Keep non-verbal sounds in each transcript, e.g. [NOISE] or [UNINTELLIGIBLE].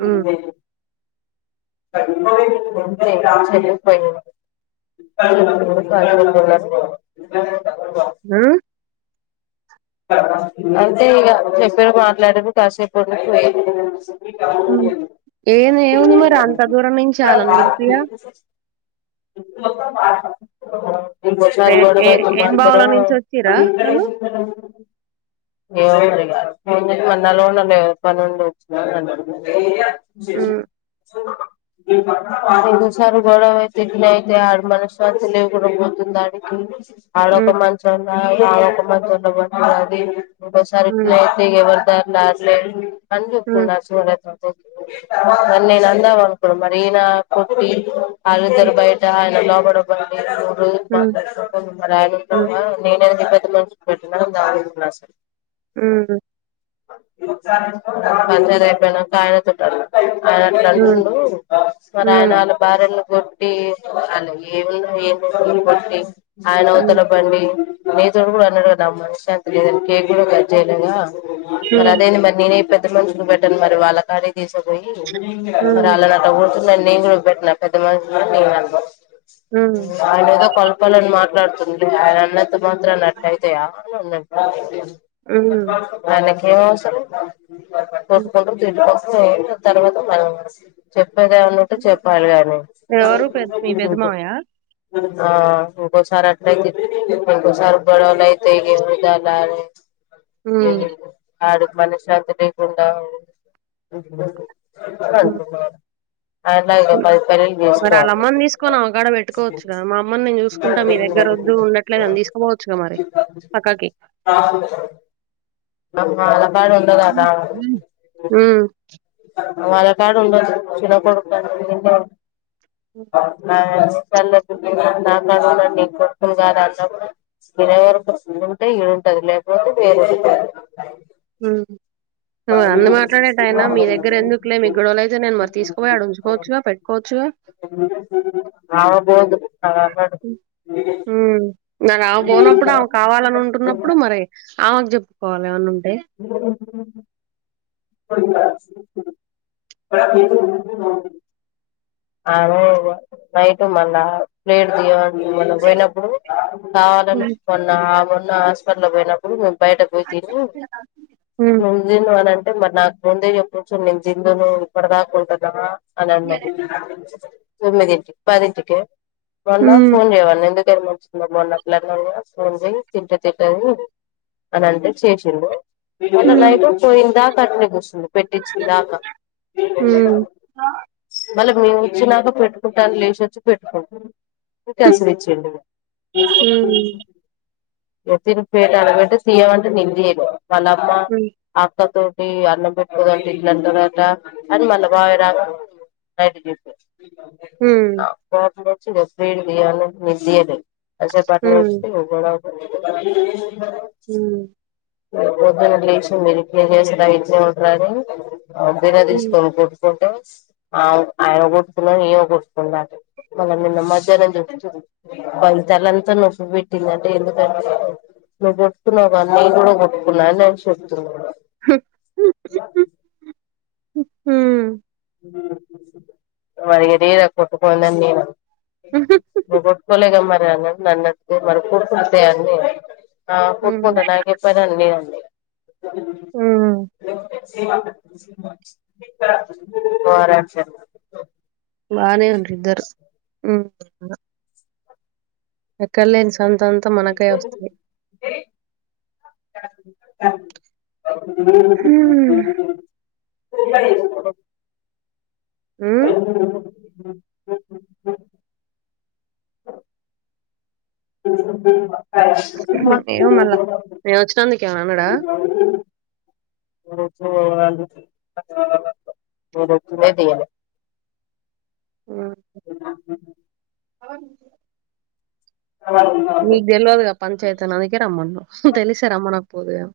హ్మ్ చె [UNINTELLIGIBLE] [INAUDIBLE] మ్ అంతే ఇగ చెప్పిరు మాట్లాడిరు కాసేపుండి పోయేదే ఏం ఏముంది మరి అంత దూరం నుంచి ఆళ్ళని పిలిపియా [INAUDIBLE] [INAUDIBLE] ఇంకో సారి ఏ ఏ ఏం బావుల గొడవైతుందనందురు నుంచి వచ్చిర్రా ఆళ్ళు [INAUDIBLE] ఏమో మరిగ ఫోన్ చేస్ [INAUDIBLE] పనుండి వచ్చినా అంటాడు చేసు హ్మ్ సూడు ఇంకోకసారి గొడవైతే యిట్లైతే ఆడ మనశ్శాంతి లేకుండా పోతుంది ఆడికి ఆడోక హ్మ్ మంచన్న తానొక మంచమ్లొ పడడు అది ఇది మూడోసారి ఇట్నే హ్మ్ అయితే తే ఎవరి దారి నార్దే అని హ్మ్ చెప్తుండే ఆ సూర్యాకాంతం అని నేన్ అందామనుకున్న మరి ఈయన కొట్టి లీకు ఆలోచన బయ్ ట ఆయన లోపట పండి హ్మ్ హ్మ్ [INAUDIBLE] [INAUDIBLE] మ్మ్ పంచాయతీ అయిపోయినాక ఆయనతోటి అడుగ్ ఆయన అట్లా హ్మ్ అంటుండు మరి హ్మ్ హ్మ్ ఆయనళ్ భార్యలను కొట్టి ఆనే ఏమైందో ఏమిటో కొట్టి ఆయన హ్మ్ అవతల పండి తినేచోట కూడా అన్నాడు కదా నాక్ మనశ్శాంతి లేదని కేక్ కూడా కట్ చేయలేదా మరి హ్మ్ అదేంది మరి నేనే పెద్ద మనిషిని పెట్టాను మరి వాళ్ళ కాడే తీసక్ పోయి హ్మ్ పరిసరళ్ళని అట్ట కొడుతున్నా అని నేను కూడా పెట్టినా పెద్ద మనిషి హ్మ్ [INAUDIBLE] ఆయన ఏదో కలపాలని మాట్లాడుతుండే ఆయన అన్నంత మాత్రన అట్ అయి [INAUDIBLE] హ్మ్ ఆయనకేమవసరం హ్మ్. కొట్టుకుంట్రు [INAUDIBLE] తర్వాత మనం చెప్పేదేమన్న టే చెప్పాలి గానీ ఎవరు పెద్ మీ పెద్ద మామయ్య ఆ ఇంగోసార్ అట్ట్నే ఇంగోసార్ గొడవలైత్ [INAUDIBLE] తెగే ఉల్ల బాలచం ఆ ఆడు మనశ్శాంతి లేకుండా ఇంటిలోనె ఉంటనం హ్మ్ టున్నాడు. మరి ఆళ్ళ చేసుకోవాలి అమ్మని దీసుకొని ఆమెకాడ బెట్టుకోవచ్చు గదా? మా అమ్మని నేను జూసుకుంటా మీ దగ్గర ఒద్దూ ఉండ ట్లేదని దీసుకోపోవచ్చుగా మరి పక్కకి వాళ్ళ కాడ ఉండదట హ్మ్ ఆమె హ్మ్ వాళ్ళ కాడ ఉండదు చిన్న కొడుకు అని ఈడ్నె ఉంటది నాక్ దెలిసి కన్నెత్తి జూడ గని నా కాడ ఉండు నేన్ కొడుకును గాదా? అన్నా కూడా మీరెవరు? ఈడ ఉంటే ఈడ ఉంటది. లేకపోతే, వేరే సిష్ట్ అయిత ఊ నువు అన్ని మాట్లాడేటాయన మీ దగ్గర ఎందుకులే మీక్ గొడవలు అయితే, నేను మరి తీసుకోపోయి ఆడ ఉంచుకోవచ్చుగా పెట్ కోవచ్చు గా ఆమె బోదు, ఆడ ఉండదు. ఊమ్, మరి ఆమె బోనప్పుడు, ఆమె కావాలని ఉంటున్నప్పుడు మరి ఆమెకు జెప్పుకోవాలె. ఏమన్న ఉంటే [INAUDIBLE] [UNINTELLIGIBLE] ఆమే నైట్ మల్లా లేటు దీయమంటూ మొన్న బొయినప్పుడు కావాలనె మొన్న ఆ మొన్న హాస్పిటల్ బొయినప్పుడు మేము బయటకు బొయి తినీ చలాకి తిందును అని అంటే, మరి నాకు ముందే జెప్పొచ్చు. నేను తిందునూ ఇప్పటి దాకా ఉంటదా? అని అన్నది. తొమ్మిదింటికి పదింటికే మొన్నా ఉమ్ ఫోన్ జేయమన్న ఎందుక్ ఇద్దర్ మంచిగుండడం మొన్న పిలలు దగ్గర సోన్ బొయీ తింటే తిట్టనీ అని అంటే చేసిండు. అటు ఉమ్ బయట పోయిన దాకా అట్నే గూసుంది పెట్టిచ్చిన దాకా ఉమ్ మళ్ళ మేము ఒచ్చినాక పెట్టుకుంటా అని లేసి ఒచ్చి పెట్టుకుం [UNINTELLIGIBLE] దెచ్చిండిగ తిరుప్పేటా ఆడ గొంటే తియ్యవా అంటే నేన్ దియ్యలే మలప్పా అక్క తోటి అన్నం పెప్పుతోటి తిన్న తర్వాతా అని మళ్ళా బావి రా లైట్ దీసెయ్ ఊ రాతిరొచ్చి వెబ్ సైడింగ్ ఇయ్యాలనుంచి మిస్ జెయ్యలే. ఐసా బ్యాక్లా [UNINTELLIGIBLE] ఉమ్ పెద్ద పెద్ద హీరోయిన్స్ ఉన్నరు ఊ రేపు పొద్దున్న లేసి, మీరు క్లిన్ జేసిన ఉంటారని బిన ఉమ్ దీసుకొని కొట్ ఫొటోస్ ఆయా ఆయన గొడ్తలేడ్, ఈయన గొడ్తుండ్ ఇందాకె మళ్ళ నిన్న మధ్యాహ్నం జెప్తే దాని తలంత నొప్పి బెట్టిందంటే ఎందుకంటే నువ్వు బొట్కున్నావ? నేను గూడా బొట్టుకున్నా నేను చెప్తున్నాను. హుహ్ వరి గడ్డీ కొట్టుకోందం నీడ ఉహు నువ్వు కొట్టుకోలేగా మరి అన్న నన్నట్తే మరి కుడు కుడ్తయా అని నేను ఆ ఉమ్. కుట్టుకుంటాను నాకేంపని అని నేనన్నా ఉమ్. ఇగ. ఓవరాక్షన్ బానే ఉండ్రు ఇద్దరు ఎక్కడలేని సంతంతా మనకే వస్తది. ఉమ్ హ్ [INAUDIBLE] [INAUDIBLE] ఏమో మళ్ళా నేను వచ్చినందుకు ఎమన్నా అన్నడా. [INAUDIBLE] అ [INAUDIBLE] తియ్యలే. హ్ [INAUDIBLE] నీకు తెల్వదుగా పంచాయతీ అని అందుకే రమ్మన్నం తెలిస్తే రమ్మనకపోదు కానీ.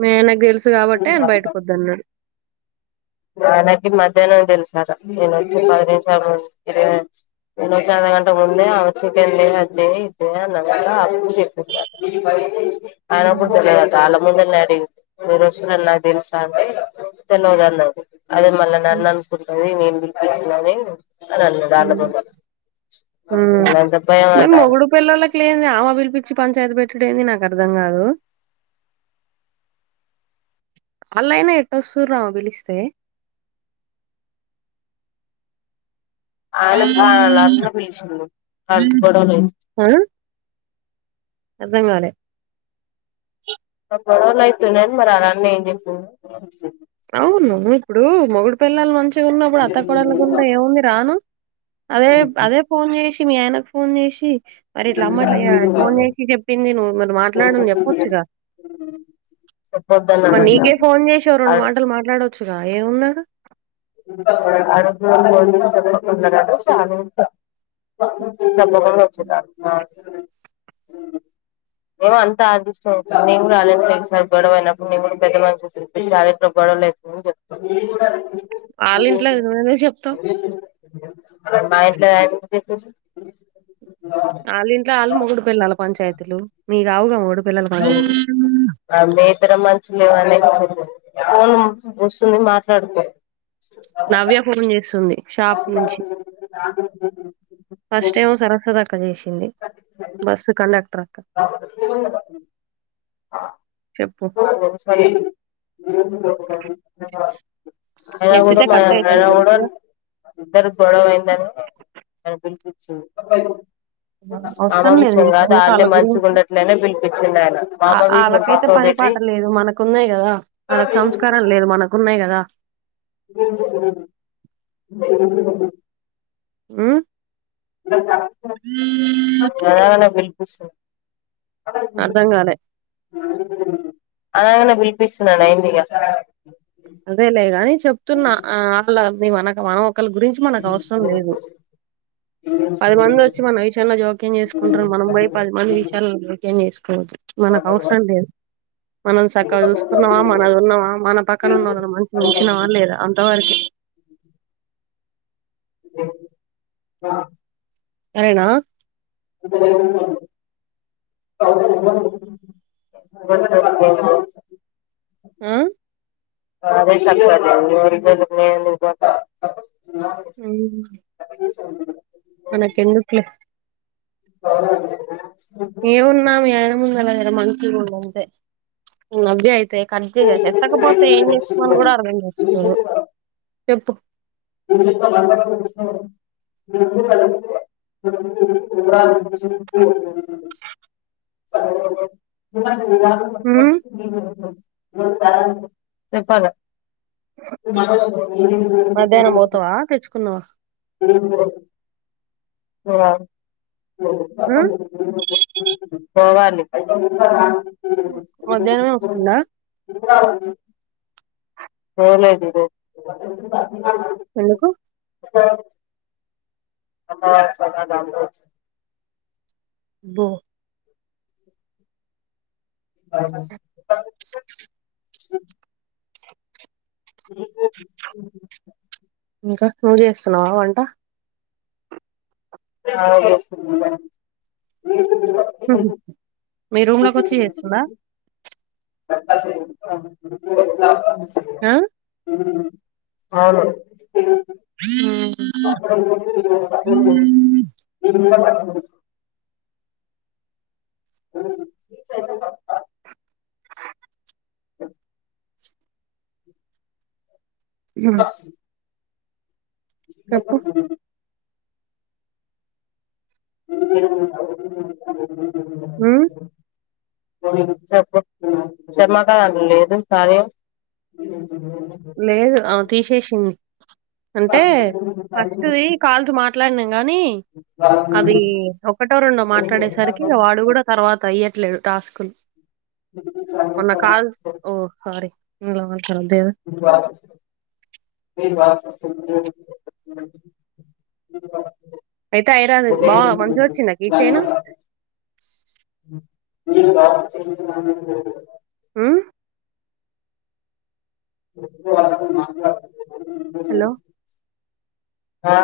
మీ ఆయనకు తెలుసు కాబట్టే ఆయన బయటికొద్దన్నడు. ఆయనకి మధ్యాహ్నమే తెలుసటా నేను వచ్చి పది నిమిషాల [UNINTELLIGIBLE] ఈయనోచ్చే అద్ద గంట ముందే ఆమే చెప్పింది అదే ఇదే అన్నమాట అప్పుడు చెప్పిండు నాకు. అయనకు కూడా తెలియద ట ఆళ్ళ ముందటనే అడిగిండు మీరు వచ్చినట్టు నాకు తెలుసా అంటే తెల్వదు అన్నడు. అది మళ్ళా నన్ను అనుకుంటది నేను పిలిపిచ్చినా అని. అని అన్నడు ఆళ్ళ ముందే ఉమ్ అంత భయం మరి అంటాడు. మొగుడు పిల్లలకి లేంది ఆమె పిలిపిచ్చి పంచాయతి పెట్టుడు ఏంది నాకు అర్థం కాదు. ఆళైనా ఎట్టస్తుర్రు ఆమె పిలిస్తే. ఆళ్ళకు ఆళ్ళ అన్న పిలిశిండు ఆళ్ళకు గొడవలు అయితే. హ్ అర్ధంకాలే. మాకు గొడవలయితున్నయని మరి అళ్ళా అన్న ఏం చెప్పిండో. అవును ఇప్పుడు మొగుడు పెళ్ళాలు మంచి గున్నప్పుడు అత్త కోడల్లకు ఉంటే ఏముంది రాను అదే అదే ఫోన్ చేసి, మీ ఆయనకు ఫోన్ చేసి మరి ఇట్లా అమ్మా ఇట్లా ఫోన్ చేశి చెప్పింది నువ్వు మరి మాట్లాడు అని చెప్పొచ్చుగా. మరి చెప్పొద్దన్నాడంట నీకే ఫోన్ చేశి ఓ రెండు ఆడ మాటలు మాట్లాడొచ్చుగా ఏముందాడా. [INAUDIBLE] చాలు ఇంకా. చెప్పకుండా వచ్చిందాట్నా. ఏమో అంతా అదృష్టము నేను కూడా రాలేంట్లే ఒకసారి గొడవ అయినప్పుడు మేము కూడా పెద్దమనుషులు పిలిపిచ్చి ఆళ్ళింట్లో గొడవలయి అని చెప్తా. వాళ్ళింట్లది నువ్వేందుకు చెప్తవు. తె మా ఇంట్లది [INAUDIBLE] ఆళ్ళింట్ల ఆళ్ళు మొగుడు పెళ్ళాల పంచాయతీలు మీయి కావుగా మొగుడు పెళ్ళాల పంచా అ మేం ఇద్దరం మంచిగలేమనే [INAUDIBLE] ఫోన్ వస్తుంది మాట్లాడుకో. నవ్య ఫోన్ చేస్తుంది షాప్ నుంచి. ఫస్ట్ ఎమో సరస్వతి అక్క చేశింది బస్సు కండక్టర్ అక్క. చెప్పు సర అయినా కూడా ఎత్తితే మా కట్ అయితది అయినా కూడా తెలుసుగా. ఇద్దరు గొడవ అయిందనే పిలిపిచ్చింది ఆమె అవసరం లేదు విషయం కాదు నీకెందుకు వాల్లే ఆళ్ళ మంచిగు గురించి. ఉండట్లేదు అని పిలిపించింది ఆయన ఆ మామ విషయం వాళ్ళకైతే పక్కకు పని పెట్టి పాట లేదు మనకున్నాయి కదా వాళ్ళకు సంస్కారం లేదు మనకు ఉన్నాయి కదా ఉం ఆ అనంగనే పిలిపిస్తుంది ఆ అర్ధం కాలే అనంగనే పిలిపిస్తున్నాను అయిందిగా అదేలేగాని చెప్తున్నా వాళ్ళ మేము అనక మనం ఒకళ్ళ గురించి మనకు అవసరం లేదు ఆ పది మంది వచ్చి మన విషయంలో జోక్యం చేసుకుంటారు మనం పోయి పది మంది విషయాల జోక్యం చేసుకోవద్దు మనకు అవసరం లేదు మనం చక్కగా చూసున్నావా మనది ఉన్నవా మన పక్క న ఉన్నోళ్లను మంచిగా ఉంచినవా లేదా అంతవరకే అ సరేనా ఆ అ ఆ నాదే సక్కగా ఎవరి జోలికి నేను ఎందుకు పోతా అ మనకి ఎందుకులే అ వున్నానమ ఆయన ముందు జర మంచిగా ఉండు అంతే నవ్య అయి తే కర్ చే ఎత్తకపోతే ఏం చేసుమని కూడా అర్థం చేసుకోదు చెప్పు అ అ స ఆహా ఉమ్ చెప్పాలా మధ్యాహ్నం పోతావా తెచ్చుకున్నావా హలో ఆ పోవాలి మధ్యాహ్నమే వస్తుందా పోలేదు ఈరోజు ఎందుకు ఆ ఆ సదా దాంతో అబో ఆహ ఇ ఇంకా నువ్వు చేస్తున్నావా వంట అ చేస్తున్న వన్ మీ రూమ్ లోకి వచ్చి చేస్తుందా స ఆ అవును మ్మ్ పో స చెప్పు మ్మ్ చెప్పు చెమ్మక్క లేదు కార్య లేదు అ తీసేసింది అంటే ఫస్ట్ ది కాల్స్ మాట్లాడినాం గాని అవి ఒకటో రెండో మాట్లాడేసరికి వాడు కూడా తర్వాత ఇయ్యట్లేదు టాస్కులు మన్న కాల్ ఓ సారీ ఇందుల మాట్లాడకూడదు కదా అయితే ఐరాద్ బా మంచిగొచ్చిందా కీ చైను మ్మ్ హలో ఆ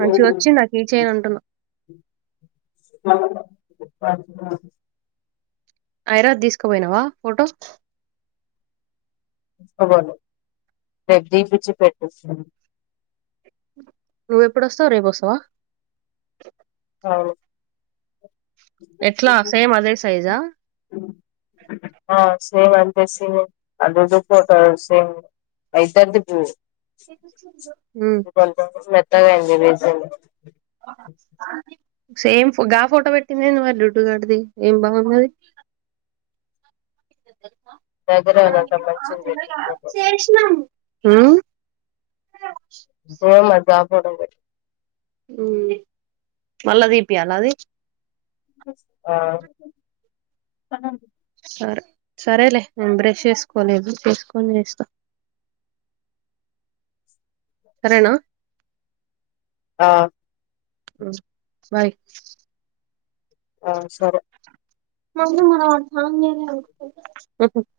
మంచిగొచ్చిందా కీ చైన్ అంటున్నా ఐరాద్ తీసుకుపోయినావా ఫోటో అవ్వదు ప్రద్దీప్ కి ఇచ్చి పెట్టిస్తా లే నువ్వు ఎప్పుడొస్తవ్ రేపు వస్తావా అవును ఎట్ల సేమ్ అదే సైజా ఆ సేమ్ అంటే సేమ్ అదేదో ఫోటో సేమ్ అయితంది చూడు మ్మ్ మెత్తగ అయ్యింది [UNINTELLIGIBLE] మ్మ్ సేమ్ గా ఫోటో పెట్టింది ఏంది మరి గొడ్డుగాడిది ఏం బాగున్నది నా దగ్గర నీ అంత మంచివి లేవు మ్మ్ పోన్లే అయితే ఆ ఫొటో నే మ్మ్ మళ్ళ తీపియ్యాల అది ఆ సరే సరేలే నేను బ్రష్ చేసుకోలేదు చేసుకొని చేస్తా సరేనా ఆ బాయ్ ఆ సరే ఉహు